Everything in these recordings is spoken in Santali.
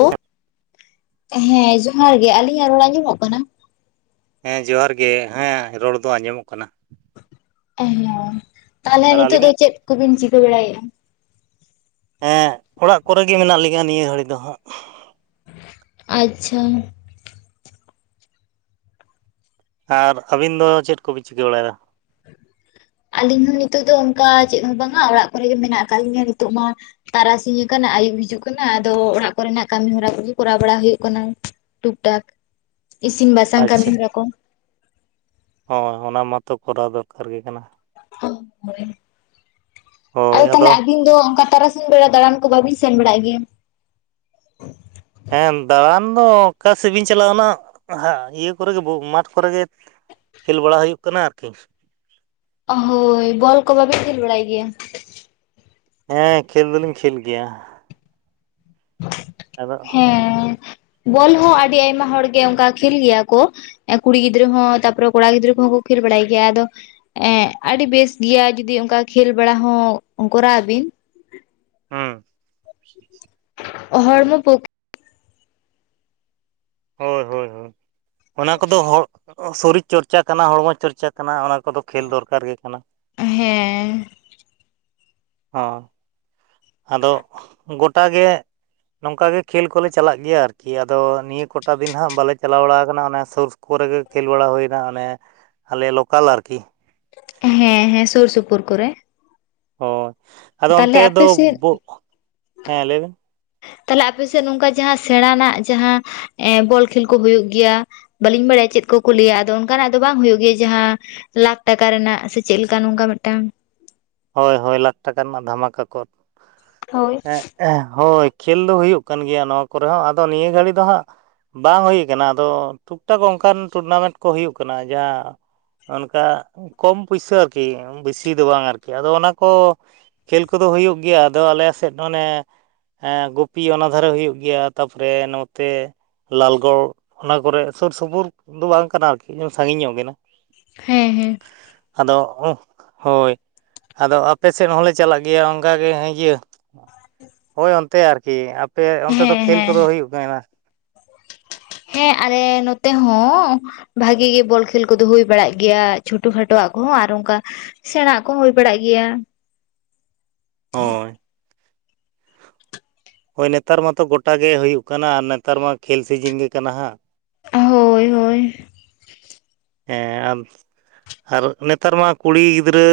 ᱚᱻ ᱦᱮᱸ ᱡᱚᱦᱟᱨ ᱜᱮ ᱟᱹᱞᱤᱧᱟᱜ ᱨᱚᱲ ᱟᱸᱡᱚᱢᱚᱜ ᱠᱟᱱᱟ? ᱦᱮᱸ ᱡᱚᱦᱟᱨ ᱜᱮ ᱦᱮᱸ ᱨᱚᱲ ᱫᱚ ᱟᱸᱡᱚᱢᱚᱜ ᱠᱟᱱᱟ᱾ ᱦᱮ ᱛᱟᱦᱚᱞᱮ ᱟᱨ ᱱᱤᱛᱚᱜ ᱫᱚ ᱟᱹᱞᱤᱧᱟᱜ ᱪᱮᱫ ᱠᱚᱵᱤᱱ ᱪᱤᱠᱟᱹ ᱵᱟᱲᱟᱭᱮᱫᱼᱟ? ᱦᱮᱸ ᱚᱲᱟᱹᱜ ᱠᱚᱨᱮ ᱜᱮ ᱢᱮᱱᱟᱜ ᱞᱤᱧᱟᱹ ᱱᱤᱭᱟᱹ ᱜᱷᱟᱹᱲᱤᱡ ᱫᱚ ᱦᱟᱸᱜ᱾ ᱟᱪᱪᱷᱟ᱾ ᱟᱨ ᱟᱹᱵᱤᱱ ᱫᱚ ᱪᱮᱫ ᱠᱚᱵᱤᱱ ᱪᱤᱠᱟᱹ ᱵᱟᱲᱟᱭ ᱫᱟ? ᱟᱞᱤᱧ ᱦᱚᱸ ᱱᱤᱛᱚᱜ ᱫᱚ ᱚᱱᱠᱟ ᱪᱮᱫ ᱦᱚᱸ ᱵᱟᱝᱟ ᱚᱲᱟᱜ ᱠᱚᱨᱮᱜ ᱜᱮ ᱢᱮᱱᱟᱜ ᱟᱠᱟᱫ ᱞᱤᱧᱟ ᱱᱤᱛᱚᱜ ᱢᱟ ᱛᱟᱨᱟᱥᱤᱧ ᱟᱠᱟᱱᱟ ᱟᱹᱭᱩᱵ ᱦᱤᱡᱩᱜ ᱠᱟᱱᱟ ᱟᱫᱚ ᱚᱲᱟᱹᱜ ᱠᱚᱨᱮᱱᱟᱹᱜ ᱠᱟᱹᱢᱤ ᱦᱚᱨᱟ ᱠᱚᱜᱮ ᱠᱚᱨᱟᱣ ᱵᱟᱲᱟ ᱦᱩᱭᱩᱹᱜ ᱠᱟᱱᱟ᱾ ᱴᱩᱠ ᱴᱟᱠ ᱤᱥᱤᱱ ᱵᱟᱥᱟᱝ ᱠᱟᱹᱢᱤ ᱟᱪᱪᱷᱟ ᱦᱚᱨᱟ ᱠᱚ᱾ ᱦᱳᱭ ᱚᱱᱟ ᱢᱟᱛᱚ ᱠᱚᱨᱟᱣ ᱫᱚᱨᱠᱟᱨ ᱜᱮ ᱠᱟᱱᱟ᱾ ᱚᱻ ᱦᱳᱭ ᱟᱫᱚ ᱛᱟᱦᱞᱮ ᱟᱵᱤᱱ ᱛᱚ ᱚᱱᱠᱟ ᱛᱟᱨᱟᱥᱤᱧ ᱵᱮᱲᱟ ᱫᱟᱬᱟᱱ ᱠᱚ ᱵᱟᱹᱵᱤᱱ ᱥᱮᱱ ᱵᱟᱲᱟᱜ ᱜᱮᱭᱟ? ᱦᱮᱸ ᱫᱟᱬᱟᱱ ᱫᱚ ᱚᱠᱟ ᱥᱮᱜᱵᱤᱱ ᱪᱟᱞᱟᱜᱼᱟᱱᱟ ᱤᱭᱟᱹ ᱠᱚᱨᱮ ᱜᱮ ᱢᱟᱴᱷ ᱠᱚᱨᱮ ᱜᱮ ᱠᱷᱮᱞ ᱵᱟᱲᱟ ᱦᱩᱭᱩᱜ ᱠᱟᱱᱟ ᱟᱨᱠᱤ᱾ ᱚᱻ ᱦᱳᱭ ᱵᱚᱞ ᱠᱚ ᱵᱟᱵᱮᱱ ᱠᱷᱮᱞ ᱵᱟᱲᱟᱭ ᱜᱮᱭᱟ? ᱦᱮᱸ ᱠᱷᱮᱞ ᱫᱚᱞᱤᱧ ᱠᱷᱮᱞ ᱜᱮᱭᱟ᱾ [unintelligible] ᱟᱫᱚ ᱦᱮᱸ ᱵᱚᱞ ᱦᱚᱸ ᱟᱹᱰᱤ ᱟᱭᱢᱟ ᱦᱚᱲ ᱜᱮ ᱚᱱᱠᱟ ᱠᱷᱮᱞ ᱜᱮᱭᱟ ᱠᱚ᱾ ᱠᱩᱲᱤ ᱜᱤᱫᱽᱨᱟᱹ ᱦᱚᱸ ᱛᱟᱨᱯᱚᱨᱮ ᱠᱚᱲᱟ ᱜᱤᱫᱽᱨᱟᱹ ᱠᱚᱦᱚᱸ ᱠᱚ ᱠᱷᱮᱞ ᱵᱟᱲᱟᱭ ᱜᱮᱭᱟ ᱟᱫᱚ ᱮᱸᱜ ᱟᱹᱰᱤ ᱵᱮᱥ ᱜᱮᱭᱟ ᱡᱩᱫᱤ ᱚᱱᱠᱟ ᱠᱷᱮᱞ ᱵᱟᱲᱟ ᱦᱚᱸ ᱠᱚᱨᱟᱣ ᱵᱤᱱ᱾ ᱦᱩᱸ᱾ ᱦᱚᱲᱢᱚ ᱯᱚᱠ ᱦᱳᱭ ᱦᱳᱭ ᱦᱳᱭ ᱚᱱᱟ ᱠᱚᱫᱚ ᱥᱚᱨᱤᱨ ᱪᱚᱨᱪᱟ ᱠᱟᱱᱟ ᱦᱚᱲᱢᱚ ᱪᱚᱨᱪᱟ ᱠᱟᱱᱟ ᱚᱱᱟ ᱠᱚᱫᱚ ᱠᱷᱮᱞ ᱫᱚᱨᱠᱟᱨ ᱜᱮ ᱠᱟᱱᱟ ᱾ ᱦᱮᱸᱻ ᱦᱚᱸ ᱟᱫᱚ ᱜᱚᱴᱟ ᱜᱮ ᱱᱚᱝᱠᱟ ᱜᱮ ᱠᱷᱮᱞ ᱠᱚᱞᱮ ᱪᱟᱞᱟᱜ ᱜᱮᱭᱟ ᱟᱨᱠᱤ ᱟᱫᱚ ᱱᱤᱭᱟᱹ ᱠᱚᱴᱟ ᱫᱤᱱ ᱫᱚ ᱦᱟᱸᱜ ᱵᱟᱞᱮ ᱪᱟᱞᱟᱣ ᱵᱟᱲᱟ ᱟᱠᱟᱱᱟ ᱚᱱᱟ ᱥᱩᱨ ᱼᱼ ᱠᱚᱨᱮ ᱜᱮ ᱠᱷᱮᱞ ᱵᱟᱲᱟ ᱦᱩᱭᱱᱟ ᱚᱱᱮ ᱟᱞᱮ ᱞᱳᱠᱟᱞ ᱟᱨᱠᱤ ᱾ ᱦᱮᱸ ᱦᱮᱸ ᱥᱩᱨ ᱥᱩᱯᱩᱨ ᱠᱚᱨᱮ ᱾ ᱦᱳᱭ ᱟᱫᱚ ᱚᱱᱛᱮ ᱫᱚ ᱟᱯᱮ ᱥᱮᱫ ᱦᱮᱸ ᱞᱟᱹᱭ ᱵᱤᱱ ᱾ ᱛᱟᱦᱚᱞᱮ ᱟᱯᱮ ᱥᱮᱫ ᱱᱚᱝᱠᱟ ᱡᱟᱦᱟᱸ ᱥᱮᱬᱟᱱᱟᱜ ᱡᱟᱦᱟᱸᱼᱼ ᱮ ᱵᱚᱞ ᱠᱷᱮᱞ ᱠᱚ ᱦᱩᱭᱩᱜ ᱜᱮᱭᱟ ᱵᱟᱹᱞᱤᱧ ᱵᱟᱲᱟᱭᱟ ᱪᱮᱫ ᱠᱚᱠᱚ ᱞᱟᱹᱭᱟ ᱟᱫᱚ ᱚᱱᱠᱟᱱᱟᱜ ᱫᱚ ᱵᱟᱝ ᱦᱩᱭᱩᱜ ᱜᱮᱭᱟ ᱡᱟᱦᱟᱸ ᱞᱟᱠᱷ ᱴᱟᱠᱟ ᱨᱮᱱᱟᱜ ᱥᱮ ᱪᱮᱫᱠᱟ ᱱᱚᱝᱠᱟ ᱢᱤᱫᱴᱟᱝ ᱦᱳᱭ ᱦᱳᱭ ᱞᱟᱠᱷ ᱴᱟᱠᱟ ᱨᱮᱱᱟᱜ ᱫᱷᱟᱢᱟᱠᱟ ᱠᱚ ᱦᱳᱭ ᱦᱮᱸ ᱾ ᱦᱳᱭ ᱠᱷᱮᱞ ᱫᱚ ᱦᱩᱭᱩᱜ ᱠᱟᱱ ᱜᱮᱭᱟ ᱱᱚᱣᱟ ᱠᱚᱨᱮ ᱦᱚᱸ ᱟᱫᱚ ᱱᱤᱭᱟᱹ ᱜᱷᱟᱨᱤᱡ ᱫᱚ ᱦᱟᱸᱜ ᱾ ᱵᱟᱝ ᱦᱩᱭ ᱠᱟᱱᱟ ᱟᱫᱚ ᱴᱩᱠ ᱴᱟᱠ ᱚᱱᱠᱟᱱ ᱴᱩᱨᱱᱟᱢᱮᱱᱴ ᱠᱚ ᱦᱩᱭᱩᱜ ᱠᱟᱱᱟ ᱡᱟᱦᱟᱸ ᱚᱱᱠᱟ ᱠᱚᱢ ᱯᱩᱭᱥᱟ ᱟᱨᱠᱤ ᱵᱤᱥᱤ ᱫᱚ ᱵᱟᱝ ᱟᱨ ᱟᱫᱚ ᱚᱱᱟ ᱠᱚ ᱠᱷᱮᱞ ᱠᱚᱫᱚ ᱦᱩᱭᱩᱜ ᱜᱮᱭᱟ ᱟᱫᱚ ᱟᱞᱮ ᱥᱮᱫ ᱚᱱᱮ ᱦᱮᱸ ᱜᱩᱯᱤ ᱚᱱᱟ ᱫᱷᱟᱨᱮ ᱦᱩᱭᱩᱜ ᱜᱮᱭᱟ, ᱛᱟᱯᱚᱨᱮ ᱱᱚᱛᱮ ᱞᱟᱞᱜᱚᱲ ᱚᱱᱟ ᱠᱚᱨᱮ ᱥᱩᱨ ᱥᱩᱯᱩᱨ ᱫᱚ ᱵᱟᱝ ᱠᱟᱱᱟ ᱟᱨᱠᱤ ᱥᱟᱹᱜᱤᱧ ᱧᱚᱜ ᱜᱮ ᱠᱟᱱᱟ ᱾ ᱦᱮᱸ ᱦᱮᱸ ᱾ ᱟᱫᱚ ᱦᱳᱭ ᱾ ᱟᱫᱚ ᱟᱯᱮ ᱥᱮᱫ ᱦᱚᱸᱞᱮ ᱪᱟᱞᱟᱜ ᱜᱮᱭᱟ ᱚᱱᱠᱟᱜᱮ ᱤᱭᱟᱹ ᱦᱳᱭ ᱚᱱᱛᱮ ᱟᱨᱠᱤ ᱾ ᱟᱯᱮ ᱚᱱᱛᱮ ᱫᱚ ᱦᱮᱸ ᱠᱷᱮᱞ ᱦᱮᱸ ᱠᱚᱫᱚ ᱦᱩᱭᱩᱜ ᱠᱟᱱᱟ ᱾ ᱦᱮᱸ ᱟᱞᱮ ᱱᱚᱛᱮ ᱦᱚᱸ ᱵᱷᱟᱜᱤ ᱜᱮ ᱵᱚᱞ ᱠᱷᱮᱞ ᱠᱚᱫᱚ ᱦᱩᱭ ᱵᱟᱨᱟᱜ ᱜᱮᱭᱟ ᱪᱷᱳᱴᱳ ᱠᱷᱟᱴᱚ ᱠᱷᱟᱴᱚ ᱣᱟᱜ ᱠᱚᱦᱚᱸ ᱟᱨ ᱚᱱᱠᱟ ᱥᱮᱬᱟᱜ ᱠᱚᱦᱚ ᱦᱩᱭ ᱵᱟᱲᱟᱜ ᱜᱮᱭᱟ ᱾ ᱦᱳᱭ ᱾ ᱦᱳᱭ ᱱᱮᱛᱟᱨ ᱢᱟᱛᱚ ᱜᱚᱴᱟᱜ ᱜᱮ ᱦᱩᱭᱩᱜ ᱠᱟᱱᱟ ᱟᱨ ᱱᱮᱛᱟᱨ ᱢᱟ ᱠᱷᱮᱞ ᱥᱤᱡᱤᱱ ᱜᱮ ᱠᱟᱱᱟ ᱦᱟᱸᱜ ᱾ ᱦᱳᱭ ᱦᱳᱭ ᱾ [unintelligible] ᱟᱨ ᱱᱮᱛᱟᱨ ᱢᱟ ᱠᱩᱲᱤ ᱜᱤᱫᱽᱨᱟᱹ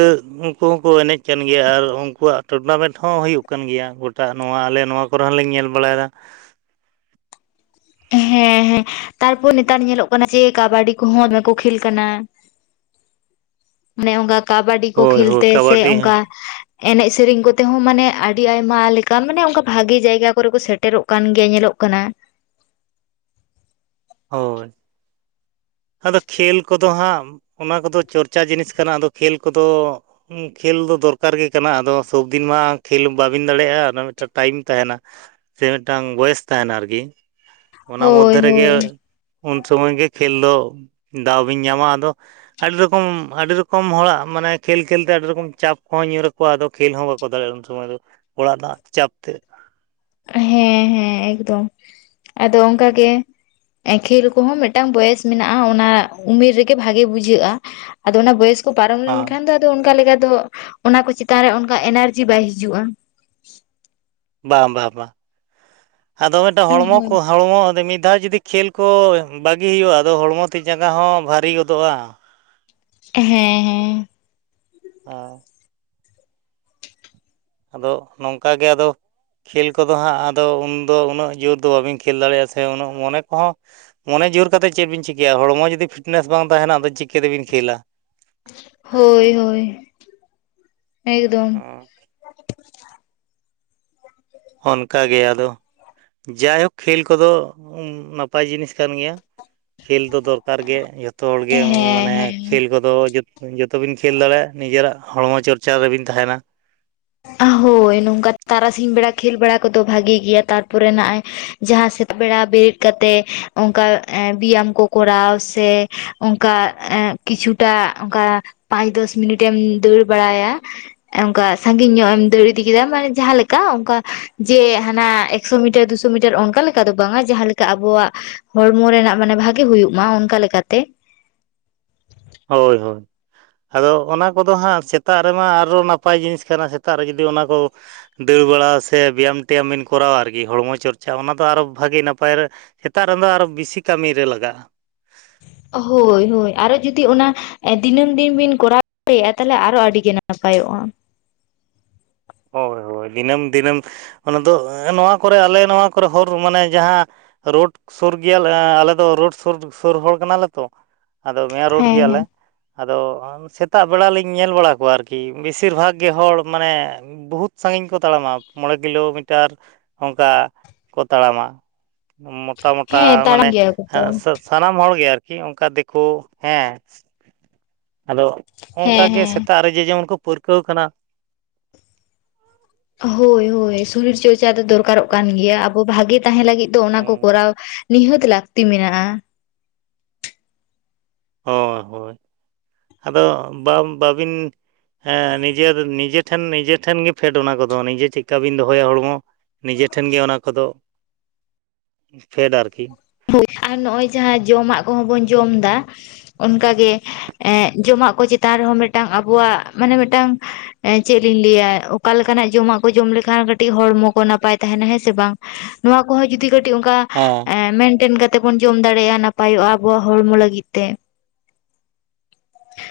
ᱩᱱᱠᱩ ᱦᱚᱸᱠᱚ ᱮᱱᱮᱡ ᱜᱮᱭᱟ ᱟᱨ ᱩᱱᱠᱩᱣᱟᱜ ᱴᱩᱨᱱᱟᱢᱮᱱᱴ ᱦᱚᱸ ᱦᱩᱭᱩᱜ ᱠᱟᱱ ᱜᱮᱭᱟ ᱜᱚᱴᱟ ᱱᱚᱣᱟ ᱟᱞᱮ ᱱᱚᱣᱟ ᱠᱚᱨᱮ ᱦᱚᱸᱞᱮ ᱧᱮᱞ ᱵᱟᱲᱟᱭᱮᱫᱟ ᱾ ᱦᱮᱸ ᱦᱮᱸ ᱛᱟᱨᱯᱚᱨ ᱱᱮᱛᱟᱨ ᱧᱮᱞᱚᱜ ᱠᱟᱱᱟ ᱡᱮ ᱠᱟᱵᱟᱰᱤ ᱠᱚᱦᱚᱸ ᱫᱚᱢᱮ ᱠᱚ ᱠᱷᱮᱞ ᱠᱟᱱᱟ ᱾ [unintelligible] ᱢᱟᱱᱮ ᱚᱱᱠᱟ ᱠᱟᱵᱟᱰᱤ ᱠᱚ ᱦᱳᱭ ᱦᱳᱭ ᱠᱷᱮᱞᱛᱮ ᱥᱮ ᱠᱟᱵᱟᱰᱤ ᱚᱱᱠᱟ ᱮᱱᱮᱡ ᱥᱮᱨᱮᱧ ᱠᱚᱛᱮ ᱦᱚᱸ ᱢᱟᱱᱮ ᱟᱹᱰᱤ ᱟᱭᱢᱟ ᱞᱮᱠᱟᱱ ᱢᱟᱱᱮ ᱚᱱᱠᱟ ᱵᱷᱟᱜᱮ ᱡᱟᱭᱜᱟ ᱠᱚᱨᱮ ᱠᱚ ᱥᱮᱴᱮᱨᱚᱜ ᱠᱟᱱ ᱜᱮᱭᱟ ᱧᱮᱞᱚᱜ ᱠᱟᱱᱟ ᱾ ᱦᱳᱭ ᱾ ᱟᱫᱚ ᱠᱷᱮᱞ ᱠᱚᱫᱚ ᱦᱟᱸᱜ ᱚᱱᱟ ᱠᱚᱫᱚ ᱪᱚᱨᱪᱟ ᱡᱤᱱᱤᱥ ᱠᱟᱱᱟ ᱟᱫᱚ ᱠᱷᱮᱞ ᱠᱚᱫᱚ ᱠᱷᱮᱞ ᱫᱚ ᱫᱚᱨᱠᱟᱨ ᱜᱮ ᱠᱟᱱᱟ ᱟᱫᱚ ᱥᱚᱵᱫᱤᱱ ᱢᱟ ᱠᱷᱮᱞ ᱵᱟᱹᱵᱤᱱ ᱫᱟᱲᱮᱭᱟᱜᱼᱟ ᱚᱱᱟ ᱢᱤᱫᱴᱮᱱ ᱴᱟᱭᱤᱢ ᱛᱟᱦᱮᱱᱟ ᱾ ᱥᱮ ᱢᱤᱫᱴᱟᱝ ᱵᱚᱭᱮᱥ ᱛᱟᱦᱮᱱᱟ ᱟᱨᱠᱤ ᱚᱱᱟ ᱦᱳᱭ ᱢᱚᱫᱫᱷᱮ ᱨᱮᱜᱮ ᱦᱳᱭ ᱩᱱ ᱥᱚᱢᱚᱭ ᱜᱮ ᱠᱷᱮᱞ ᱫᱚ ᱫᱟᱣ ᱵᱤᱱ ᱧᱟᱢᱟ ᱟᱫᱚ ᱟᱹᱰᱤ ᱨᱚᱠᱚᱢ ᱟᱹᱰᱤ ᱨᱚᱠᱚᱢ ᱦᱚᱲᱟᱜ ᱢᱟᱱᱮ ᱠᱷᱮᱞ ᱠᱷᱮᱞᱛᱮ ᱟᱹᱰᱤ ᱨᱚᱠᱚᱢ ᱪᱟᱯ ᱠᱚᱦᱚᱸ ᱧᱩᱨ ᱟᱠᱚᱣᱟ, ᱟᱫᱚ ᱠᱷᱮᱞ ᱦᱚᱸ ᱵᱟᱠᱚ ᱫᱟᱲᱮᱭᱟᱜᱼᱟ ᱩᱱ ᱥᱚᱢᱚᱭ ᱫᱚ ᱚᱲᱟᱜ ᱨᱮᱱᱟᱜ ᱪᱟᱯ ᱛᱮ᱾ ᱦᱮᱸ ᱦᱮᱸ ᱮᱠᱫᱚᱢ, ᱟᱫᱚ ᱚᱱᱠᱟᱜ ᱜᱮ ᱠᱷᱮᱞ ᱠᱚᱦᱚᱸ ᱢᱤᱫᱴᱟᱝ ᱵᱚᱭᱮᱥ ᱢᱮᱱᱟᱜᱼᱟ ᱚᱱᱟ ᱩᱢᱮᱨ ᱨᱮᱜᱮ ᱵᱷᱟᱜᱮ ᱵᱩᱡᱷᱟᱹᱜᱼᱟ ᱾ ᱟᱫᱚ ᱚᱱᱟ ᱵᱚᱭᱮᱥ ᱠᱚ ᱯᱟᱨᱚᱢ ᱞᱮᱱᱠᱷᱟᱱ ᱫᱚ ᱟᱫᱚ ᱚᱱᱠᱟ ᱞᱮᱠᱟ ᱫᱚ ᱚᱱᱟ ᱠᱚ ᱪᱮᱛᱟᱱ ᱨᱮ ᱚᱱᱠᱟ ᱮᱱᱟᱨᱡᱤ ᱵᱟᱭ ᱦᱤᱡᱩᱜᱼᱟ ᱾ ᱵᱟᱝ ᱵᱟᱝ ᱵᱟᱝ, ᱟᱫᱚ ᱢᱤᱫᱴᱟᱝ ᱦᱚᱲᱢᱚ ᱦᱳᱭ ᱠᱚ ᱦᱚᱲᱢᱚ, ᱢᱤᱫ ᱫᱷᱟᱣ ᱡᱩᱫᱤᱼᱼ ᱠᱷᱮᱞ ᱠᱚ ᱵᱟᱹᱜᱤ ᱦᱩᱭᱩᱜᱼᱟ, ᱟᱫᱚ ᱦᱚᱲᱢᱚ ᱛᱤ ᱡᱟᱸᱜᱟ ᱦᱚᱸ ᱵᱷᱟᱨᱤ ᱜᱚᱫᱚᱜᱼᱟ᱾ ᱦᱮᱸ ᱦᱮᱸ, ᱚᱻ ᱟᱫᱚ ᱱᱚᱝᱠᱟ ᱜᱮ ᱟᱫᱚ ᱠᱷᱮᱞ ᱠᱚᱫᱚ ᱦᱟᱸᱜ ᱟᱫᱚ ᱩᱱᱫᱚ, ᱩᱱᱟᱹᱜ ᱡᱳᱨ ᱫᱚ ᱵᱟᱹᱵᱤᱱ ᱠᱷᱮᱞ ᱫᱟᱲᱮᱭᱟᱜᱼᱟ ᱥᱮ, ᱩᱱᱟᱹᱜ ᱢᱚᱱᱮ ᱠᱚᱦᱚᱸ ᱢᱚᱱᱮ ᱡᱳᱨ ᱠᱟᱛᱮᱫ ᱪᱮᱫ ᱵᱤᱱ ᱪᱤᱠᱟᱹᱭᱟ, ᱦᱚᱲᱢᱚ ᱡᱩᱫᱤ ᱯᱷᱤᱴᱱᱮᱥ ᱵᱟᱝ ᱛᱟᱦᱮᱱᱟ ᱟᱫᱚ ᱪᱤᱠᱟᱹ ᱛᱮᱵᱤᱱ ᱠᱷᱮᱞᱟ᱾ ᱦᱳᱭ ᱦᱳᱭ, ᱮᱠᱫᱚᱢ᱾ ᱚᱱᱠᱟᱜᱮ ᱟᱫᱚ ᱡᱟᱭᱦᱳᱠ, ᱠᱷᱮᱞ ᱠᱚᱫᱚ ᱱᱟᱯᱟᱭ ᱡᱤᱱᱤᱥ ᱠᱟᱱ ᱜᱮᱭᱟ᱾ ᱠᱷᱮᱞ ᱫᱚ ᱫᱚᱨᱠᱟᱨ ᱜᱮ, ᱡᱚᱛᱚ ᱦᱚᱲᱜᱮ ᱦᱮᱸ ᱢᱟᱱᱮ ᱦᱮᱸ ᱠᱷᱮᱞ ᱠᱚ ᱫᱚ ᱡᱚᱛ ᱡᱚᱛᱚᱵᱤᱱ ᱠᱷᱮᱞ ᱫᱟᱲᱮᱭᱟᱜᱼᱟ, ᱱᱤᱡᱮᱨᱟᱜ ᱦᱚᱲᱢᱚ ᱪᱚᱨᱪᱟ ᱨᱮᱵᱤᱱ ᱛᱟᱦᱮᱱᱟ᱾ ᱦᱳᱭ, ᱱᱚᱝᱠᱟ ᱛᱟᱨᱟᱥᱤᱧ ᱵᱮᱲᱟ ᱜᱷᱮᱞ ᱵᱟᱲᱟ ᱠᱚᱫᱚ ᱵᱷᱟᱜᱤ ᱜᱮᱭᱟ, ᱛᱟᱨᱯᱚᱨᱮ ᱱᱚᱜᱼᱚᱭ ᱡᱟᱦᱟ ᱥᱮᱛᱟᱜ ᱵᱮᱲᱟ ᱵᱮᱨᱮᱫ ᱠᱟᱛᱮᱜ, ᱚᱱᱠᱟ ᱮ ᱵᱮᱭᱟᱢ ᱠᱚ ᱠᱚᱨᱟᱣ ᱥᱮ ᱚᱱᱠᱟ ᱮ ᱠᱤᱪᱷᱩᱴᱟ ᱚᱱᱠᱟ ᱯᱟᱸᱪ ᱫᱚᱥ ᱢᱤᱱᱤᱴ ᱮᱢ ᱫᱟᱹᱲ ᱵᱟᱲᱟᱭᱟ [unintelligible] ᱥᱟᱸᱜᱤᱧ ᱧᱚᱜ ᱮᱢ ᱫᱟᱹᱲ ᱤᱫᱤ ᱠᱮᱫᱟ, ᱢᱟᱱᱮ ᱡᱟᱦᱟ ᱞᱮᱠᱟ, ᱚᱱᱠᱟ ᱡᱮ ᱦᱟᱱᱟ ᱮᱠᱥᱚ ᱢᱤᱴᱟᱨ ᱫᱩᱥᱚ ᱢᱤᱴᱟᱨ ᱚᱱᱠᱟ ᱞᱮᱠᱟ ᱚᱱᱠᱟ ᱫᱚ ᱵᱟᱝ ᱟ, ᱡᱟᱦᱟᱸ ᱞᱮᱠᱟ ᱟᱵᱚᱣᱟᱜ ᱦᱚᱲᱢᱚ ᱨᱮᱱᱟᱜ ᱢᱟᱱᱮ ᱵᱷᱟᱜᱮ ᱦᱩᱭᱩᱜ ᱢᱟ ᱚᱱᱠᱟ ᱞᱮᱠᱟᱛᱮ᱾ ᱦᱳᱭ ᱦᱳᱭ, ᱟᱫᱚ ᱚᱱᱟ ᱠᱚᱫᱚ ᱦᱟᱸᱜ ᱥᱮᱛᱟᱜ ᱨᱮᱢᱟ ᱟᱨᱚ ᱱᱟᱯᱟᱭ ᱡᱤᱱᱤᱥ ᱠᱟᱱᱟ᱾ ᱥᱮᱛᱟᱜ ᱨᱮ ᱡᱩᱫᱤ ᱚᱱᱟ ᱠᱚ ᱫᱟᱹᱲ ᱵᱟᱲᱟ ᱥᱮ ᱵᱮᱭᱟᱢ ᱴᱮᱭᱟᱢ ᱵᱤᱱ ᱠᱚᱨᱟᱣᱟ ᱟᱨᱠᱤ, ᱦᱚᱲᱢᱚ ᱪᱚᱨᱪᱟ ᱚᱱᱟᱫᱚ ᱟᱨᱚ ᱵᱷᱟᱜᱮ ᱱᱟᱯᱟᱭ ᱨᱮ ᱥᱮᱛᱟᱜ ᱨᱮᱫᱚ ᱟᱨᱚ ᱵᱮᱥᱤ ᱠᱟᱹᱢᱤᱨᱮ ᱞᱟᱜᱟᱜᱼᱟ᱾ ᱦᱳᱭ ᱦᱳᱭ, ᱟᱨᱚ ᱡᱩᱫᱤ ᱚᱱᱟ ᱫᱤᱱᱟᱹᱢ ᱫᱤᱱ ᱵᱤᱱ ᱠᱚᱨᱟᱣ ᱫᱟᱲᱮᱭᱟᱜᱼᱟ, ᱛᱟᱦᱚᱞᱮ ᱟᱨᱚ ᱟᱹᱰᱤᱜᱮ ᱱᱟᱯᱟᱭᱚᱜᱼᱟ᱾ ᱦᱳᱭ ᱦᱳᱭ, ᱫᱤᱱᱟᱹᱢ ᱫᱤᱱᱟᱹᱢ ᱚᱱᱟ ᱫᱚ, ᱱᱚᱣᱟ ᱠᱚᱨᱮ ᱟᱞᱮ ᱱᱚᱣᱟ ᱠᱚᱨᱮ ᱦᱚᱨ ᱢᱟᱱᱮ ᱡᱟᱦᱟᱸ ᱨᱳᱰ ᱥᱳᱨ ᱜᱮᱭᱟᱞᱮ, ᱟᱞᱮ ᱫᱚ ᱨᱳᱰ ᱥᱳᱨ ᱥᱳᱨ ᱦᱚᱲ ᱠᱟᱱᱟᱞᱮ ᱛᱚ, ᱟᱫᱚ ᱢᱮ ᱨᱳᱰ ᱦᱮᱸ ᱜᱮᱭᱟᱞᱮ, ᱦᱮᱸ ᱟᱫᱚ ᱥᱮᱛᱟᱜ ᱵᱮᱲᱟ ᱞᱤᱧ ᱧᱮᱞ ᱵᱟᱲᱟ ᱠᱚᱣᱟ ᱟᱨᱠᱤ, ᱵᱮᱥᱤᱨ ᱵᱷᱟᱜᱽ ᱜᱮ ᱦᱚᱲ ᱢᱟᱱᱮ ᱵᱚᱦᱩᱛ ᱥᱟᱺᱜᱤᱧ ᱠᱚ ᱛᱟᱲᱟᱢᱟ ᱢᱚᱬᱮ ᱠᱤᱞᱳᱢᱤᱴᱟᱨ, ᱚᱱᱠᱟ ᱠᱚ ᱛᱟᱲᱟᱢᱟ᱾ ᱢᱚᱴᱟ ᱢᱚᱴᱟ ᱦᱮᱸ ᱢᱟᱱᱮ, ᱛᱟᱲᱟᱢ ᱜᱮᱭᱟ ᱠᱚᱛᱚ ᱥᱟ ᱥᱟᱱᱟᱢ ᱦᱚᱲᱜᱮ ᱟᱨᱠᱤ ᱚᱱᱠᱟ ᱫᱮᱠᱳ ᱦᱮᱸ, ᱟᱫᱚ ᱚᱝᱠᱟ ᱦᱮᱸ ᱜᱮ, ᱦᱮᱸ ᱥᱮᱛᱟᱜ ᱨᱮ ᱡᱮ ᱡᱮᱢᱚᱱ ᱠᱚ ᱯᱟᱹᱨᱠᱟᱹᱣ ᱠᱟᱱᱟ᱾ ᱦᱳᱭ ᱦᱳᱭ ᱥᱚᱨᱤᱨ ᱪᱚᱨᱪᱟ ᱫᱚ ᱫᱚᱨᱠᱟᱨᱚᱜ ᱠᱟᱱ ᱜᱮᱭᱟ, ᱟᱵᱚ ᱵᱷᱟᱜᱮ ᱛᱟᱦᱮᱸ ᱞᱟᱹᱜᱤᱫ ᱫᱚ ᱚᱱᱟ ᱠᱚ ᱦᱩᱸ ᱠᱚᱨᱟᱣ ᱱᱤᱦᱟᱹᱛ ᱞᱟᱹᱠᱛᱤ ᱢᱮᱱᱟᱜᱼᱟ᱾ ᱦᱳᱭ ᱦᱳᱭ, ᱟᱫᱚ ᱵᱟᱢ ᱵᱟᱵᱤᱱ ᱦᱮᱸ ᱱᱤᱡᱮᱨ ᱱᱤᱡᱮ ᱴᱷᱮᱱ, ᱱᱤᱡᱮ ᱴᱷᱮᱱ ᱜᱮ ᱯᱷᱮᱰ ᱚᱱᱟ ᱠᱚᱫᱚ, ᱱᱤᱡᱮ ᱪᱮᱫᱠᱟ ᱵᱤᱱ ᱫᱚᱦᱚᱭᱟ ᱦᱚᱲᱢᱚ᱾ ᱱᱤᱡᱮ ᱴᱷᱮᱱ ᱜᱮ ᱚᱱᱟ ᱠᱚᱫᱚ ᱯᱷᱮᱰ ᱟᱨᱠᱤ, ᱦᱳᱭ, ᱟᱨ ᱱᱚᱶᱭ ᱡᱟᱦᱟᱸ ᱡᱚᱢᱟᱜ ᱠᱚᱦᱚᱸ ᱵᱚᱱ ᱡᱚᱢ ᱮᱫᱟ ᱚᱱᱠᱟ ᱜᱮ ᱮᱸᱜ ᱡᱚᱢᱟᱜ ᱠᱚ ᱪᱮᱛᱟᱱ ᱨᱮᱦᱚᱸ ᱢᱮᱫᱴᱟᱝ, ᱟᱵᱚᱣᱟᱜ ᱢᱟᱱᱮ ᱢᱤᱫᱴᱟᱝ, ᱮ ᱪᱮᱫ ᱞᱤᱧ ᱞᱟᱹᱭᱟ, ᱚᱠᱟ ᱞᱮᱠᱟᱱᱟᱜ ᱡᱚᱢᱟᱜ ᱠᱚ ᱡᱚᱢ ᱞᱮᱠᱷᱟᱱ ᱠᱟᱹᱴᱤᱡ ᱦᱚᱲᱢᱚ ᱠᱚ ᱱᱟᱯᱟᱭ ᱛᱟᱦᱮᱱᱟ ᱦᱮᱸ ᱥᱮ ᱵᱟᱝ, ᱱᱚᱣᱟ ᱠᱚᱦᱚᱸ ᱡᱩᱫᱤ ᱠᱟᱹᱴᱤᱡ ᱚᱱᱠᱟ-' ᱦᱮᱸ, ᱢᱮᱱᱴᱮᱱ ᱠᱟᱛᱮᱜ ᱵᱚᱱ ᱡᱚᱢ ᱫᱟᱲᱮᱭᱟᱜᱼᱟ, ᱱᱟᱯᱟᱭᱚᱜᱼᱟ ᱟᱵᱚᱣᱟᱜ ᱦᱚᱲᱢᱚ ᱞᱟᱹᱜᱤᱫ ᱛᱮ᱾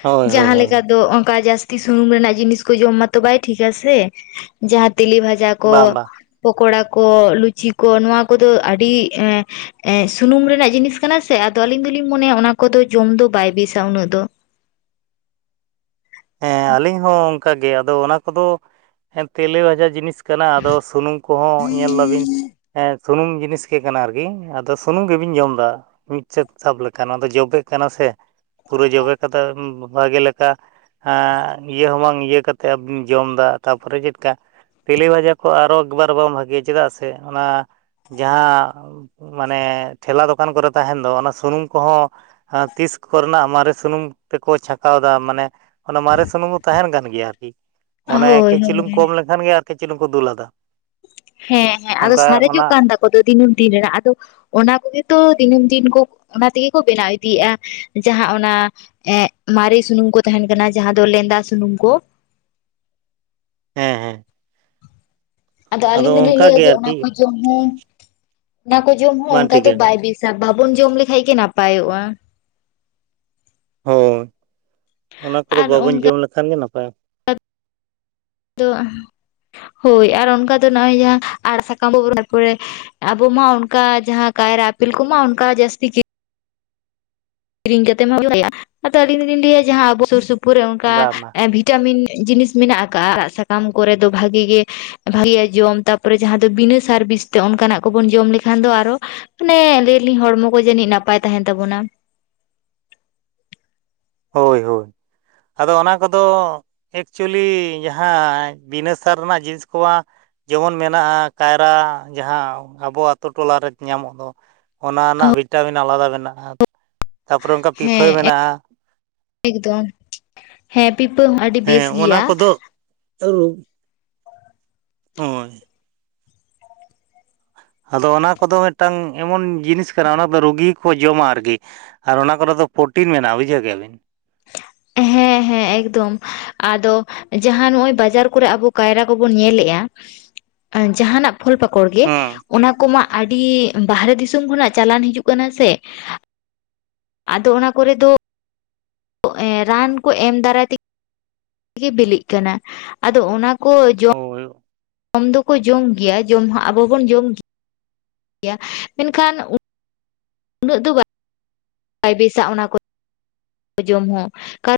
ᱦᱳᱭ ᱦᱳᱭ ᱡᱟᱦᱟᱸ ᱦᱳᱭ ᱞᱮᱠᱟ ᱫᱚ ᱚᱱᱠᱟ ᱡᱟᱥ ᱛᱤ ᱥᱩᱱᱩᱢ ᱨᱮᱱᱟᱜ ᱡᱤᱱᱤᱥ ᱠᱚ ᱡᱚᱢ ᱢᱟᱛᱚ ᱵᱟᱭ ᱴᱦᱤᱠᱟ ᱥᱮ, ᱡᱟᱦᱟᱸ ᱛᱮᱞᱮ ᱵᱷᱟᱡᱟ ᱠᱚ, ᱵᱟᱝ ᱵᱟᱝ ᱯᱳᱠᱳᱲᱟ ᱠᱚ, ᱞᱩᱪᱤ ᱠᱚ, ᱱᱚᱣᱭᱟ ᱠᱚᱫᱚ ᱟᱹᱰᱤ ᱮ ᱮ ᱥᱩᱱᱩᱢ ᱨᱮᱱᱟᱜ ᱡᱤᱱᱤᱥ ᱠᱟᱱᱟ ᱥᱮ ᱟᱫᱚ ᱟᱞᱤᱧ ᱫᱚᱞᱤᱧ ᱢᱚᱱᱮᱭᱟ ᱚᱱᱟ ᱠᱚᱫᱚ ᱡᱚᱢ ᱫᱚ ᱵᱟᱭ ᱵᱮᱥᱟ ᱩᱱᱟᱹᱜ ᱫᱚ ᱦᱮᱸ ᱟᱹᱞᱤᱧ ᱦᱚᱸ ᱚᱱᱠᱟᱜᱮ ᱟᱫᱚ ᱚᱱᱟ ᱠᱚᱫᱚ ᱦᱮᱸ ᱛᱮᱞᱮ ᱵᱷᱟᱡᱟ ᱡᱤᱱᱤᱥ ᱠᱟᱱᱟ ᱟᱫᱚ ᱥᱩᱱᱩᱢ ᱠᱚᱦᱚᱸ ᱧᱮᱞ ᱟᱹᱵᱤᱱ ᱦᱮᱸ ᱥᱩᱱᱩᱢ ᱡᱤᱱᱤᱥ ᱜᱮ ᱠᱟᱱᱟ ᱟᱨᱠᱤ ᱟᱫᱚ ᱥᱩᱱᱩᱢ ᱜᱮᱵᱤᱱ ᱡᱚᱢ ᱫᱟ ᱢᱤᱫ ᱥᱮᱫ ᱥᱟᱵ ᱞᱮᱠᱟ ᱱᱚᱣᱟ ᱫᱚ ᱡᱚᱵᱮ ᱠᱟᱱᱟ ᱥᱮ ᱯᱩᱨᱟᱹ ᱡᱚᱵᱮ ᱠᱟᱛᱮ ᱵᱷᱟᱜᱮ ᱞᱮᱠᱟ ᱮ ᱤᱭᱟᱹ ᱦᱚᱸ ᱵᱟᱝ ᱤᱭᱟᱹ ᱠᱟᱛᱮᱫᱤᱱ ᱡᱚᱢᱫᱟ ᱛᱟᱨᱯᱚᱨᱮ ᱪᱮᱫ ᱞᱮᱠᱟ ᱛᱮᱞᱮ ᱵᱷᱟᱡᱟ ᱠᱚ ᱟᱨᱚ ᱮᱠᱵᱟᱨᱮ ᱵᱟᱝ ᱵᱷᱟᱹᱜᱮᱭᱟ ᱪᱮᱫᱟᱜ ᱥᱮ ᱚᱱᱟ ᱡᱟᱦᱟᱸ ᱢᱟᱱᱮ ᱴᱷᱮᱞᱟ ᱫᱚᱠᱟᱱ ᱠᱚᱨᱮ ᱛᱟᱦᱮᱱ ᱫᱚ ᱚᱱᱟ ᱥᱩᱱᱩᱢ ᱠᱚᱦᱚᱸ ᱟᱨ ᱛᱤᱥ ᱠᱚᱨᱮᱱᱟᱜ ᱢᱟᱨᱮ ᱥᱩᱱᱩᱢ ᱛᱮᱠᱚ ᱪᱷᱟᱠᱟᱣᱫᱟ ᱢᱟᱱᱮ ᱚᱱᱟᱮ ᱢᱟᱨᱮ ᱥᱩᱱᱩᱢ ᱦᱚᱸ ᱛᱟᱦᱮᱱ ᱠᱟᱱ ᱜᱮᱭᱟ ᱟᱨᱠᱤ ᱚᱱᱮ ᱦᱳᱭ ᱠᱟᱹᱡ ᱪᱩᱞᱩᱝ ᱠᱚᱢ ᱦᱳᱭ ᱞᱮᱠᱷᱟᱱ ᱜᱮ ᱟᱨ ᱠᱟᱹᱡ ᱠᱚ ᱫᱩᱞ ᱟᱫᱟ ᱦᱮᱸ ᱦᱮᱸ ᱟᱫᱚ ᱥᱟᱨᱮᱡᱚᱜ ᱠᱟᱱ ᱛᱟᱠᱚ ᱫᱚ ᱫᱤᱱᱟᱹᱢ ᱫᱤᱱ ᱨᱮᱱᱟᱜ ᱟᱫᱚ ᱚᱱᱟ ᱠᱚᱜᱮ ᱛᱚ ᱫᱤᱱᱟᱹᱢ ᱫᱤᱱ ᱠᱚ ᱚᱱᱟ ᱛᱮᱜᱮ ᱠᱚ ᱵᱮᱱᱟᱣ ᱤᱫᱤᱭᱮᱫ-ᱟ ᱡᱟᱦᱟᱸ ᱚᱱᱟ ᱮᱜ ᱢᱟᱨᱮ ᱥᱩᱱᱩᱢ ᱠᱚ ᱛᱟᱦᱮᱱ ᱠᱟᱱᱟ ᱡᱟᱦᱟᱸ ᱫᱚ ᱞᱮᱸᱫᱟ ᱥᱩᱱᱩᱢ ᱠᱚ ᱦᱮᱸ ᱦᱮᱸ ᱟᱫᱚ ᱟᱹᱞᱤᱧ ᱫᱚ ᱞᱤᱧ ᱚᱱᱠᱟ ᱞᱟᱹᱭᱟ ᱜᱮ ᱡᱮ ᱚᱱᱟ ᱟᱨᱠᱤ ᱠᱚ ᱡᱚᱢ ᱦᱚᱸ ᱚᱱᱟ ᱠᱚ ᱡᱚᱢ ᱦᱚᱸ ᱵᱟᱝ ᱚᱱᱠᱟ ᱫᱚ ᱴᱷᱤᱠᱟ ᱵᱟᱭ ᱵᱤᱥ ᱥᱟ ᱵᱟᱵᱚᱱ ᱡᱚᱢ ᱞᱮᱠᱷᱟᱡ ᱜᱮ ᱱᱟᱯᱟᱭᱚᱜ-ᱟ ᱦᱚᱸ ᱚᱱᱟ ᱠᱚᱫᱚ ᱵᱟᱵᱚᱱ ᱡᱚᱢ ᱞᱮᱠᱷᱟᱱ ᱜᱮ ᱱᱟᱯᱟᱭ ᱟᱫ ᱫᱚ ᱚᱱᱟ ᱦᱳᱭ ᱟᱨ ᱚᱱᱠᱟ ᱫᱚ ᱱᱚᱦᱚᱭ ᱡᱟᱦᱟᱸ ᱟᱲ ᱥᱟᱠᱟᱢ [inaudible] ᱟᱵᱚᱢ ᱢᱟ ᱚᱱᱠᱟ ᱡᱟᱦᱟᱸ ᱠᱟᱭᱨᱟ ᱟᱯᱤᱞ ᱠᱚᱢᱟ ᱚᱱᱠᱟ ᱡᱟᱹᱥᱛᱤ ᱜᱤ ᱠᱤᱨᱤᱧ ᱠᱟᱛᱮᱜ ᱢᱟ [inaudible] ᱟᱫᱚ ᱞᱤᱧ ᱫᱚᱞᱤᱧ ᱞᱟᱹᱭᱟ ᱡᱟᱦᱟᱸ ᱟᱵᱚ ᱥᱩᱨ ᱥᱩᱯᱩᱨ ᱨᱮ ᱚᱱᱠᱟ ᱵᱟᱝ ᱵᱟᱝ ᱵᱷᱤᱛ ᱪᱟᱢᱤᱱ ᱡᱤᱱᱤᱥ ᱢᱮᱱᱟᱜ ᱟᱠᱟᱜᱟ ᱟᱲᱟᱜ ᱥᱟᱠᱟᱢ ᱠᱚᱨᱮ ᱫᱚ ᱵᱷᱟᱜᱤ ᱜᱮ ᱵᱷᱟᱜᱤᱭᱟ ᱡᱚᱢ ᱛᱟᱨᱯᱚᱨᱮ ᱡᱟᱦᱟᱸ ᱫᱚ ᱵᱤᱱᱟᱹ ᱥᱟᱨ ᱵᱤᱥ ᱛᱮ ᱚᱱᱠᱟᱱᱟᱜ ᱠᱚᱵᱚᱱ ᱡᱚᱢ ᱞᱮᱠᱷᱟᱱ ᱫᱚ ᱟᱨᱚ ᱢᱟᱱᱮ ᱞᱟᱹᱭ ᱟᱞᱤᱧ ᱦᱚᱲᱢᱚ ᱠᱚ ᱡᱟᱹᱱᱤᱡ ᱱᱟᱯᱟᱭ ᱛᱟᱦᱮᱱ ᱛᱟᱵᱚᱱᱟ ᱦᱳᱭ ᱦᱳᱭ ᱟᱫᱚ ᱚᱱᱟ ᱠᱚᱫᱚ ᱮᱠᱪᱩᱭᱮᱞᱤ ᱡᱟᱦᱟᱸ ᱵᱤᱱᱟᱹ ᱥᱟᱨ ᱨᱮᱱᱟᱜ ᱡᱤᱱᱤᱥ ᱠᱚᱢᱟ ᱡᱮᱢᱚᱱ ᱢᱮᱱᱟᱜ-ᱟ ᱠᱟᱭᱨᱟ ᱡᱟᱦᱟᱸ ᱟᱵᱚ ᱟᱛᱳ ᱴᱚᱚᱞᱟᱨᱮ ᱧᱟᱢᱚᱜ ᱫᱚ᱾ ᱚᱱᱟ ᱨᱮᱱᱟᱜ ᱵᱷᱤᱴᱟᱢᱤᱱ ᱟᱞᱟᱫᱟ ᱢᱮᱱᱟᱜ-ᱟ ᱛᱟᱯᱚᱨᱮ ᱚᱱᱠᱟ ᱯᱤᱯᱷᱟᱹ ᱦᱮᱸ ᱢᱮᱱᱟᱜ-ᱟ ᱮᱠᱫᱚᱢ ᱦᱮᱸ ᱯᱤᱯᱟᱹ ᱦᱚᱸ ᱟᱹᱰᱤ ᱵᱮᱥ ᱜᱮᱭᱟ᱾ ᱟᱞᱩ ᱦᱳᱭ ᱟᱫᱚ ᱚᱱᱟ ᱠᱚᱫᱚ ᱢᱤᱫᱴᱟᱝ ᱮᱢᱚᱱ ᱡᱤᱱᱤᱥ ᱠᱟᱱᱟ ᱚᱱᱟᱫᱚ ᱨᱩᱜᱤ ᱠᱚ ᱡᱚᱢᱟ ᱟᱨᱠᱤ ᱟᱨ ᱚᱱᱟ ᱠᱚᱨᱮ ᱫᱚ ᱯᱨᱳᱴᱤᱱ ᱢᱮᱱᱟᱜ-ᱟ ᱵᱩᱡᱷᱟᱹᱣ ᱠᱮᱭᱟᱵᱤᱱ ᱦᱮᱸ ᱦᱮᱸ ᱮᱠᱫᱚᱢ ᱟᱫᱚ ᱡᱟᱦᱟᱸ ᱱᱚᱜᱚᱭ ᱵᱟᱡᱟᱨ ᱠᱚᱨᱮ ᱟᱵᱚ ᱠᱟᱭᱨᱟ ᱠᱚᱵᱚᱱ ᱧᱮᱞᱮᱜ-ᱟ ᱡᱟᱦᱟᱸᱱᱟᱜ ᱯᱷᱚᱞ ᱯᱟᱠᱚᱲ ᱜᱮ ᱦᱮᱸ ᱚᱱᱟ ᱠᱚᱢᱟ ᱟᱹᱰᱤ ᱵᱟᱦᱨᱮ ᱫᱤᱥᱚᱢ ᱠᱷᱚᱱᱟᱜ ᱪᱟᱞᱟᱱ ᱦᱤᱡᱩᱜ ᱠᱟᱱᱟ ᱥᱮ ᱟᱫᱚ ᱚᱱᱟ ᱠᱚᱨᱮ ᱫᱚ ᱨᱟᱱ ᱠᱚ ᱮᱢ ᱫᱟᱨᱟᱭ ᱛᱮ ᱜᱤ ᱵᱤᱞᱤᱜ ᱠᱟᱱᱟ ᱟᱫᱚ ᱚᱱᱟ ᱠᱚ ᱡᱚ ᱦᱳᱭ ᱡᱚᱢ ᱫᱚᱠᱚ ᱡᱚᱢ ᱜᱮᱭᱟ ᱡᱚᱢ ᱦᱚᱸ ᱟᱵᱚᱵᱚᱱ ᱡᱚᱢ ᱜᱮᱭᱟ ᱜᱮᱭᱟᱹ ᱢᱮᱱᱠᱷᱟᱱ ᱩᱱᱟᱹᱜ ᱫᱚ ᱵᱟ ᱵᱟᱭ ᱵᱮᱥᱟᱜ-ᱟ ᱚᱱᱟ ᱠᱚ ᱡᱚᱢ ᱦᱚᱸ ᱠᱟ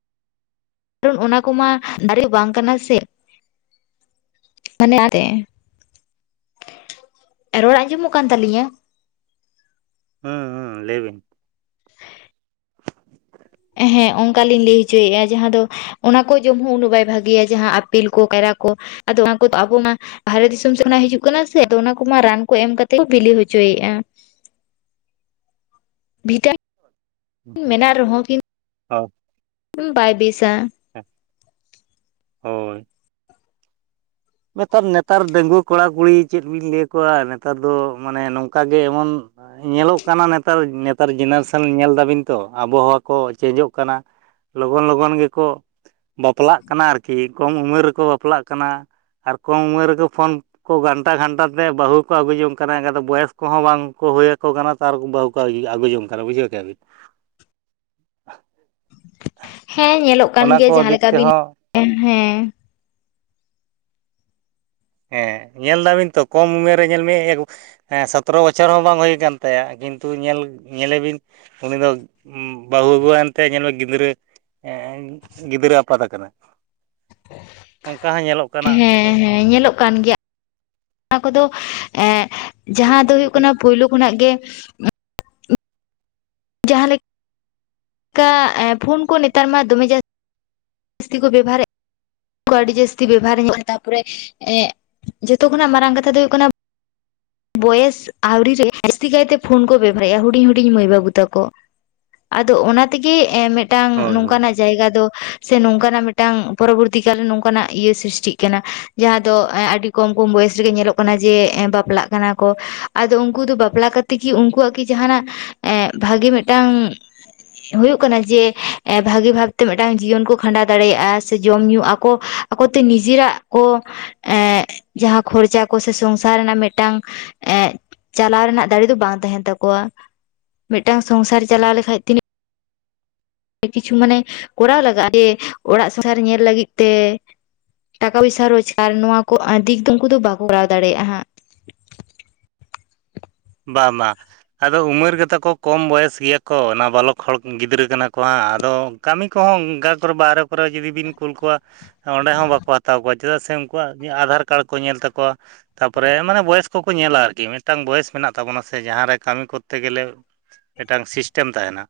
ᱠᱟᱨᱚᱱ ᱚᱱᱟ ᱠᱚᱢᱟ ᱫᱟᱨᱮ ᱵᱟᱝ ᱠᱟᱱᱟ ᱥᱮ ᱢᱟᱱᱮ [unintelligible] ᱨᱚᱲ ᱟᱸᱡᱚᱢᱚᱜ ᱠᱟᱱ ᱛᱟᱞᱤᱧᱟ? ᱦᱟᱸ ᱦᱟᱸ ᱞᱟᱹᱭ ᱵᱤᱱ? ᱦᱮᱸ ᱚᱱᱠᱟ ᱞᱤᱧ ᱞᱟᱹᱭ ᱦᱚᱪᱚᱭᱮᱫᱼᱟ ᱡᱟᱦᱟᱸ ᱫᱚ ᱚᱱᱟ ᱠᱚ ᱡᱚᱢ ᱦᱚᱸ ᱩᱱᱟᱹᱜ ᱵᱟᱭ ᱵᱷᱟᱹᱜᱤᱭᱟ ᱡᱟᱦᱟᱸ ᱟᱯᱮᱞ ᱠᱚ ᱠᱟᱭᱨᱟ ᱠᱚ ᱟᱫᱚ ᱚᱱᱟ ᱠᱚᱫᱚ ᱟᱵᱚ ᱢᱟ ᱵᱟᱦᱨᱮ ᱫᱤᱥᱚᱢ ᱥᱮᱛ ᱠᱷᱚᱱᱟ ᱦᱤᱡᱩᱜ ᱠᱟᱱᱟ ᱥᱮ ᱟᱫᱚ ᱚᱱᱟ ᱠᱚᱢᱟ ᱨᱟᱱ ᱠᱚ ᱮᱢ ᱠᱟᱛᱮᱜ ᱠᱚ ᱵᱤᱞᱤ ᱦᱚᱪᱚᱭᱮᱫᱼᱟ᱾ [inaudible] ᱵᱷᱤᱴᱟᱢᱤᱱ ᱢᱮᱱᱟᱜ ᱨᱮᱦᱚᱸ ᱠᱤᱱᱛᱩ ᱚᱻ ᱦᱩᱸ ᱵᱟᱭ ᱵᱤᱥᱟ᱾ ᱦᱮᱸ ᱦᱳᱭ᱾ ᱱᱮᱛᱟᱨ ᱱᱮᱛᱟᱨ ᱰᱟᱸᱜᱩᱣᱟᱹ ᱠᱚᱲᱟ ᱠᱩᱲᱤ ᱪᱮᱫ ᱵᱤᱱ ᱞᱟᱹᱭ ᱠᱚᱣᱟ ᱱᱮᱛᱟᱨ ᱫᱚ ᱢᱟᱱᱮ ᱱᱚᱝᱠᱟᱜ ᱜᱮ ᱮᱢᱚᱱ ᱧᱮᱞᱚᱜ ᱠᱟᱱᱟ ᱱᱮᱛᱟᱨ ᱱᱮᱛᱟᱨ ᱡᱮᱱᱟᱨᱮᱥᱮᱱ ᱧᱮᱞ ᱫᱟᱹᱵᱤᱱ ᱛᱚ ᱟᱵᱚᱦᱟᱣᱟ ᱠᱚ ᱪᱮᱧᱡᱚᱜ ᱠᱟᱱᱟ᱾ ᱞᱚᱜᱚᱱ ᱞᱚᱜᱚᱱ ᱜᱮᱠᱚ ᱵᱟᱯᱞᱟᱜ ᱠᱟᱱᱟ ᱟᱨᱠᱤ ᱠᱚᱢ ᱩᱢᱮᱨ ᱨᱮᱠᱚ ᱵᱟᱯᱞᱟᱜ ᱠᱟᱱᱟ᱾ ᱟᱨ ᱠᱚᱢ ᱩᱢᱮᱨ ᱨᱮᱠᱚ ᱯᱷᱳᱱ ᱠᱚ ᱜᱷᱟᱱᱴᱟ ᱜᱷᱟᱱᱴᱟ ᱛᱮ ᱵᱟᱹᱦᱩ ᱦᱚᱠᱚ ᱟᱹᱜᱩ ᱡᱚᱝ ᱠᱟᱱᱟ ᱮᱠᱟ ᱫᱚ ᱵᱚᱭᱮᱥ ᱠᱚᱦᱚᱸ ᱵᱟᱝᱠᱚ ᱦᱩᱭ ᱟᱠᱚ ᱠᱟᱱᱟ᱾ ᱟᱨ ᱵᱟᱹᱦᱩ ᱠᱚ ᱟᱹᱜᱩ ᱡᱚᱝ ᱠᱟᱱᱟ ᱵᱩᱡᱷᱟᱹᱣ ᱠᱮᱭᱟᱵᱤᱱ᱾ ᱦᱮᱸ ᱧᱮᱞᱚᱜ ᱠᱟᱱ ᱚᱱᱟ ᱜᱮᱭᱟ ᱠᱚ ᱫᱤᱠ ᱡᱟᱦᱟᱸᱞᱮᱠᱟ ᱵᱤᱱ ᱛᱮᱦᱚᱸ [unintelligible] ᱦᱮᱸ᱾ ᱦᱮᱸ ᱧᱮᱞ ᱫᱟᱵᱤᱱ ᱛᱚ ᱠᱚᱢ ᱩᱢᱮᱨ ᱨᱮ ᱧᱮᱞ ᱢᱮ ᱦᱮᱸ ᱥᱚᱛᱨᱚ ᱵᱚᱪᱷᱚᱨ ᱦᱚᱸ ᱵᱟᱝ ᱦᱩᱭ ᱟᱠᱟᱱ ᱛᱟᱭᱟ ᱠᱤᱱᱛᱩ ᱧᱮᱞ ᱧᱮᱞᱮᱵᱤᱱ ᱩᱱᱤ ᱫᱚ ᱵᱟᱦᱩ ᱟᱜᱩᱣᱟᱱ ᱛᱮ ᱧᱮᱞ ᱢᱮ ᱜᱤᱫᱽᱨᱟᱹ ᱜᱤᱫᱽᱨᱟᱹ ᱟᱯᱟᱛ ᱟᱠᱟᱱᱟ᱾ ᱚᱱᱠᱟ ᱦᱚᱸ ᱧᱮᱞᱚᱜ ᱠᱟᱱᱟ ᱦᱮᱸ ᱦᱮᱸ ᱧᱮᱞᱚᱜ ᱠᱟᱱ ᱜᱮᱭᱟ᱾ ᱚᱱᱟ ᱠᱚᱫᱚ ᱮᱻ ᱡᱟᱦᱟᱸ ᱫᱚ ᱦᱩᱭᱩᱜ ᱠᱟᱱᱟ ᱯᱳᱭᱞᱳ ᱠᱷᱚᱱᱟᱜ ᱜᱮ᱾ ᱡᱟᱦᱟᱸ ᱞᱮᱠᱟ ᱯᱷᱳᱱ ᱠᱚ ᱱᱮᱛᱟᱨ ᱢᱟ ᱫᱚᱢᱮ ᱡᱟ ᱥᱛᱤ ᱠᱚ ᱵᱮᱚᱦᱟᱨ ᱮᱫ ᱟᱹᱰᱤ ᱡᱟᱹᱥᱛᱤ ᱵᱮᱵᱷᱟᱨ ᱡᱚᱝ ᱛᱟᱯᱚᱨᱮ ᱮᱸᱜ ᱡᱚᱛᱚ ᱠᱷᱚᱱᱟᱜ ᱢᱟᱨᱟᱝ ᱠᱟᱛᱷᱟ ᱫᱚ ᱦᱩᱭᱩᱜ ᱠᱟᱱᱟ ᱵᱚᱭᱮᱥ ᱟᱣᱨᱤ ᱨᱮ ᱡᱟᱥᱛᱤ ᱠᱟᱭᱛᱮ ᱯᱷᱳᱱ ᱠᱚ ᱵᱮᱵᱦᱟᱨᱮᱜᱼᱟ ᱦᱩᱰᱤᱧ ᱦᱩᱰᱤᱧ ᱢᱟᱹᱭ ᱵᱟᱹᱵᱩ ᱛᱟᱠᱚ᱾ ᱟᱫᱚ ᱚᱱᱟ ᱛᱮᱜᱮ ᱢᱤᱫᱴᱟᱝ ᱦᱳᱭ ᱦᱳᱭ ᱱᱚᱝᱠᱟᱱᱟᱜ ᱡᱟᱭᱜᱟ ᱫᱚ ᱥᱮ ᱱᱚᱝᱠᱟᱱᱟᱜ ᱢᱤᱫᱴᱟᱝ ᱯᱚᱨᱚᱵᱚᱨᱛᱤ ᱠᱟᱞᱨᱮ ᱱᱚᱝᱠᱟᱱᱟᱜ ᱤᱭᱟᱹ ᱥᱨᱤᱥᱴᱤᱜ ᱠᱟᱱᱟ᱾ ᱡᱟᱦᱟᱸ ᱫᱚ ᱮᱜ ᱟᱹᱰᱤ ᱠᱚᱢ ᱠᱚᱢ ᱵᱚᱭᱮᱥ ᱨᱮᱜᱮ ᱧᱮᱞᱚᱜ ᱠᱟᱱᱟ ᱡᱮ ᱵᱟᱯᱞᱟᱜ ᱠᱟᱱᱟ ᱠᱚ ᱟᱫᱚ ᱩᱱᱠᱩ ᱫᱚ ᱵᱟᱯᱞᱟ ᱠᱟᱛᱮ ᱠᱤ ᱩᱱᱠᱩᱣᱟᱜ ᱠᱤ ᱡᱟᱦᱟᱱᱟᱜ ᱮᱸᱜ ᱵᱷᱟᱹᱜᱮ ᱢᱤᱫᱴᱟᱝ ᱦᱩᱭᱩᱜ ᱠᱟᱱᱟ ᱡᱮ ᱵᱷᱟᱹᱜᱤ ᱵᱷᱟᱵᱛᱮ ᱢᱤᱫᱴᱟᱝ ᱡᱤᱭᱚᱱ ᱠᱚ ᱠᱷᱟᱸᱰᱟᱣ ᱫᱟᱲᱮᱭᱟᱜᱼᱟ ᱥᱮ ᱡᱚᱢ ᱧᱩ ᱟᱠᱚ ᱟᱠᱚᱛᱮ ᱱᱤᱡᱮᱨᱟᱜ ᱠᱚ ᱮᱻ ᱡᱟᱦᱟᱸ ᱠᱷᱚᱨᱪᱟ ᱠᱚ ᱥᱮ ᱥᱚᱝᱥᱟᱨ ᱨᱮᱱᱟᱜ ᱢᱤᱫᱴᱟᱝ ᱮᱸᱜ ᱪᱟᱞᱟᱣ ᱨᱮᱱᱟᱜ ᱫᱟᱲᱮ ᱫᱚ ᱵᱟᱝ ᱛᱟᱦᱮᱱ ᱛᱟᱠᱚᱣᱟ᱾ ᱢᱤᱫᱴᱟᱝ ᱥᱚᱝᱥᱟᱨ ᱪᱟᱞᱟᱣ ᱞᱮᱠᱷᱟᱡ ᱛᱤᱱᱟᱹᱜ ᱠᱤᱪᱷᱩ ᱢᱟᱱᱮ ᱠᱚᱨᱟᱣ ᱞᱟᱜᱟᱜᱼᱟ ᱡᱮ ᱚᱲᱟᱜ ᱥᱚᱝᱥᱟᱨ ᱧᱮᱞ ᱞᱟᱹᱜᱤᱫ ᱛᱮ ᱴᱟᱠᱟ ᱯᱚᱭᱥᱟ ᱨᱳᱡᱽᱜᱟᱨ ᱱᱚᱣᱟ ᱠᱚ ᱫᱤᱠ ᱫᱚ ᱩᱱᱠᱩ ᱫᱚ ᱵᱟᱠᱚ ᱠᱚᱨᱟᱣ ᱫᱟᱲᱮᱭᱟᱜᱼᱟ ᱦᱟᱸᱜ᱾ ᱵᱟᱝ ᱵᱟᱝ᱾ ᱟᱫᱚ ᱩᱢᱮᱨ ᱜᱮᱛᱟ ᱠᱚ ᱠᱚᱢ ᱵᱚᱭᱮᱥ ᱜᱮᱭᱟ ᱠᱚ ᱚᱱᱟ ᱵᱟᱞᱚᱠ ᱦᱚᱲ ᱜᱤᱫᱽᱨᱟᱹ ᱠᱟᱱᱟ ᱠᱚ ᱦᱟᱸᱜ ᱟᱫᱚ ᱠᱟᱹᱢᱤ ᱠᱚᱦᱚᱸ ᱚᱱᱠᱟ ᱠᱚᱨᱮ ᱵᱟᱦᱨᱮ ᱠᱚᱨᱮ ᱡᱩᱫᱤ ᱵᱤᱱ ᱠᱩᱞ ᱠᱚᱣᱟ ᱚᱸᱰᱮ ᱦᱚᱸ ᱵᱟᱠᱚ ᱦᱟᱛᱟᱣ ᱠᱚᱣᱟ ᱪᱮᱫᱟᱜ ᱥᱮ ᱩᱱᱠᱩᱣᱟᱜ ᱟᱫᱷᱟᱨ ᱠᱟᱨᱰ ᱠᱚ ᱧᱮᱞ ᱛᱟᱠᱚᱣᱟ᱾ ᱛᱟᱯᱚᱨᱮ ᱢᱟᱱᱮ ᱵᱚᱭᱮᱥ ᱠᱚᱠᱚ ᱧᱮᱞᱟ ᱟᱨᱠᱤ ᱢᱤᱫᱴᱟᱝ ᱵᱚᱭᱮᱥ ᱢᱮᱱᱟᱜ ᱛᱟᱵᱚᱱᱟ ᱥᱮ ᱡᱟᱦᱟᱸ ᱨᱮ ᱠᱟᱹᱢᱤ ᱠᱚᱨᱛᱮ ᱜᱮᱞᱮ ᱢᱤᱫᱴᱟᱝ ᱥᱤᱥᱴᱮᱢ ᱛᱟᱦᱮᱱᱟ᱾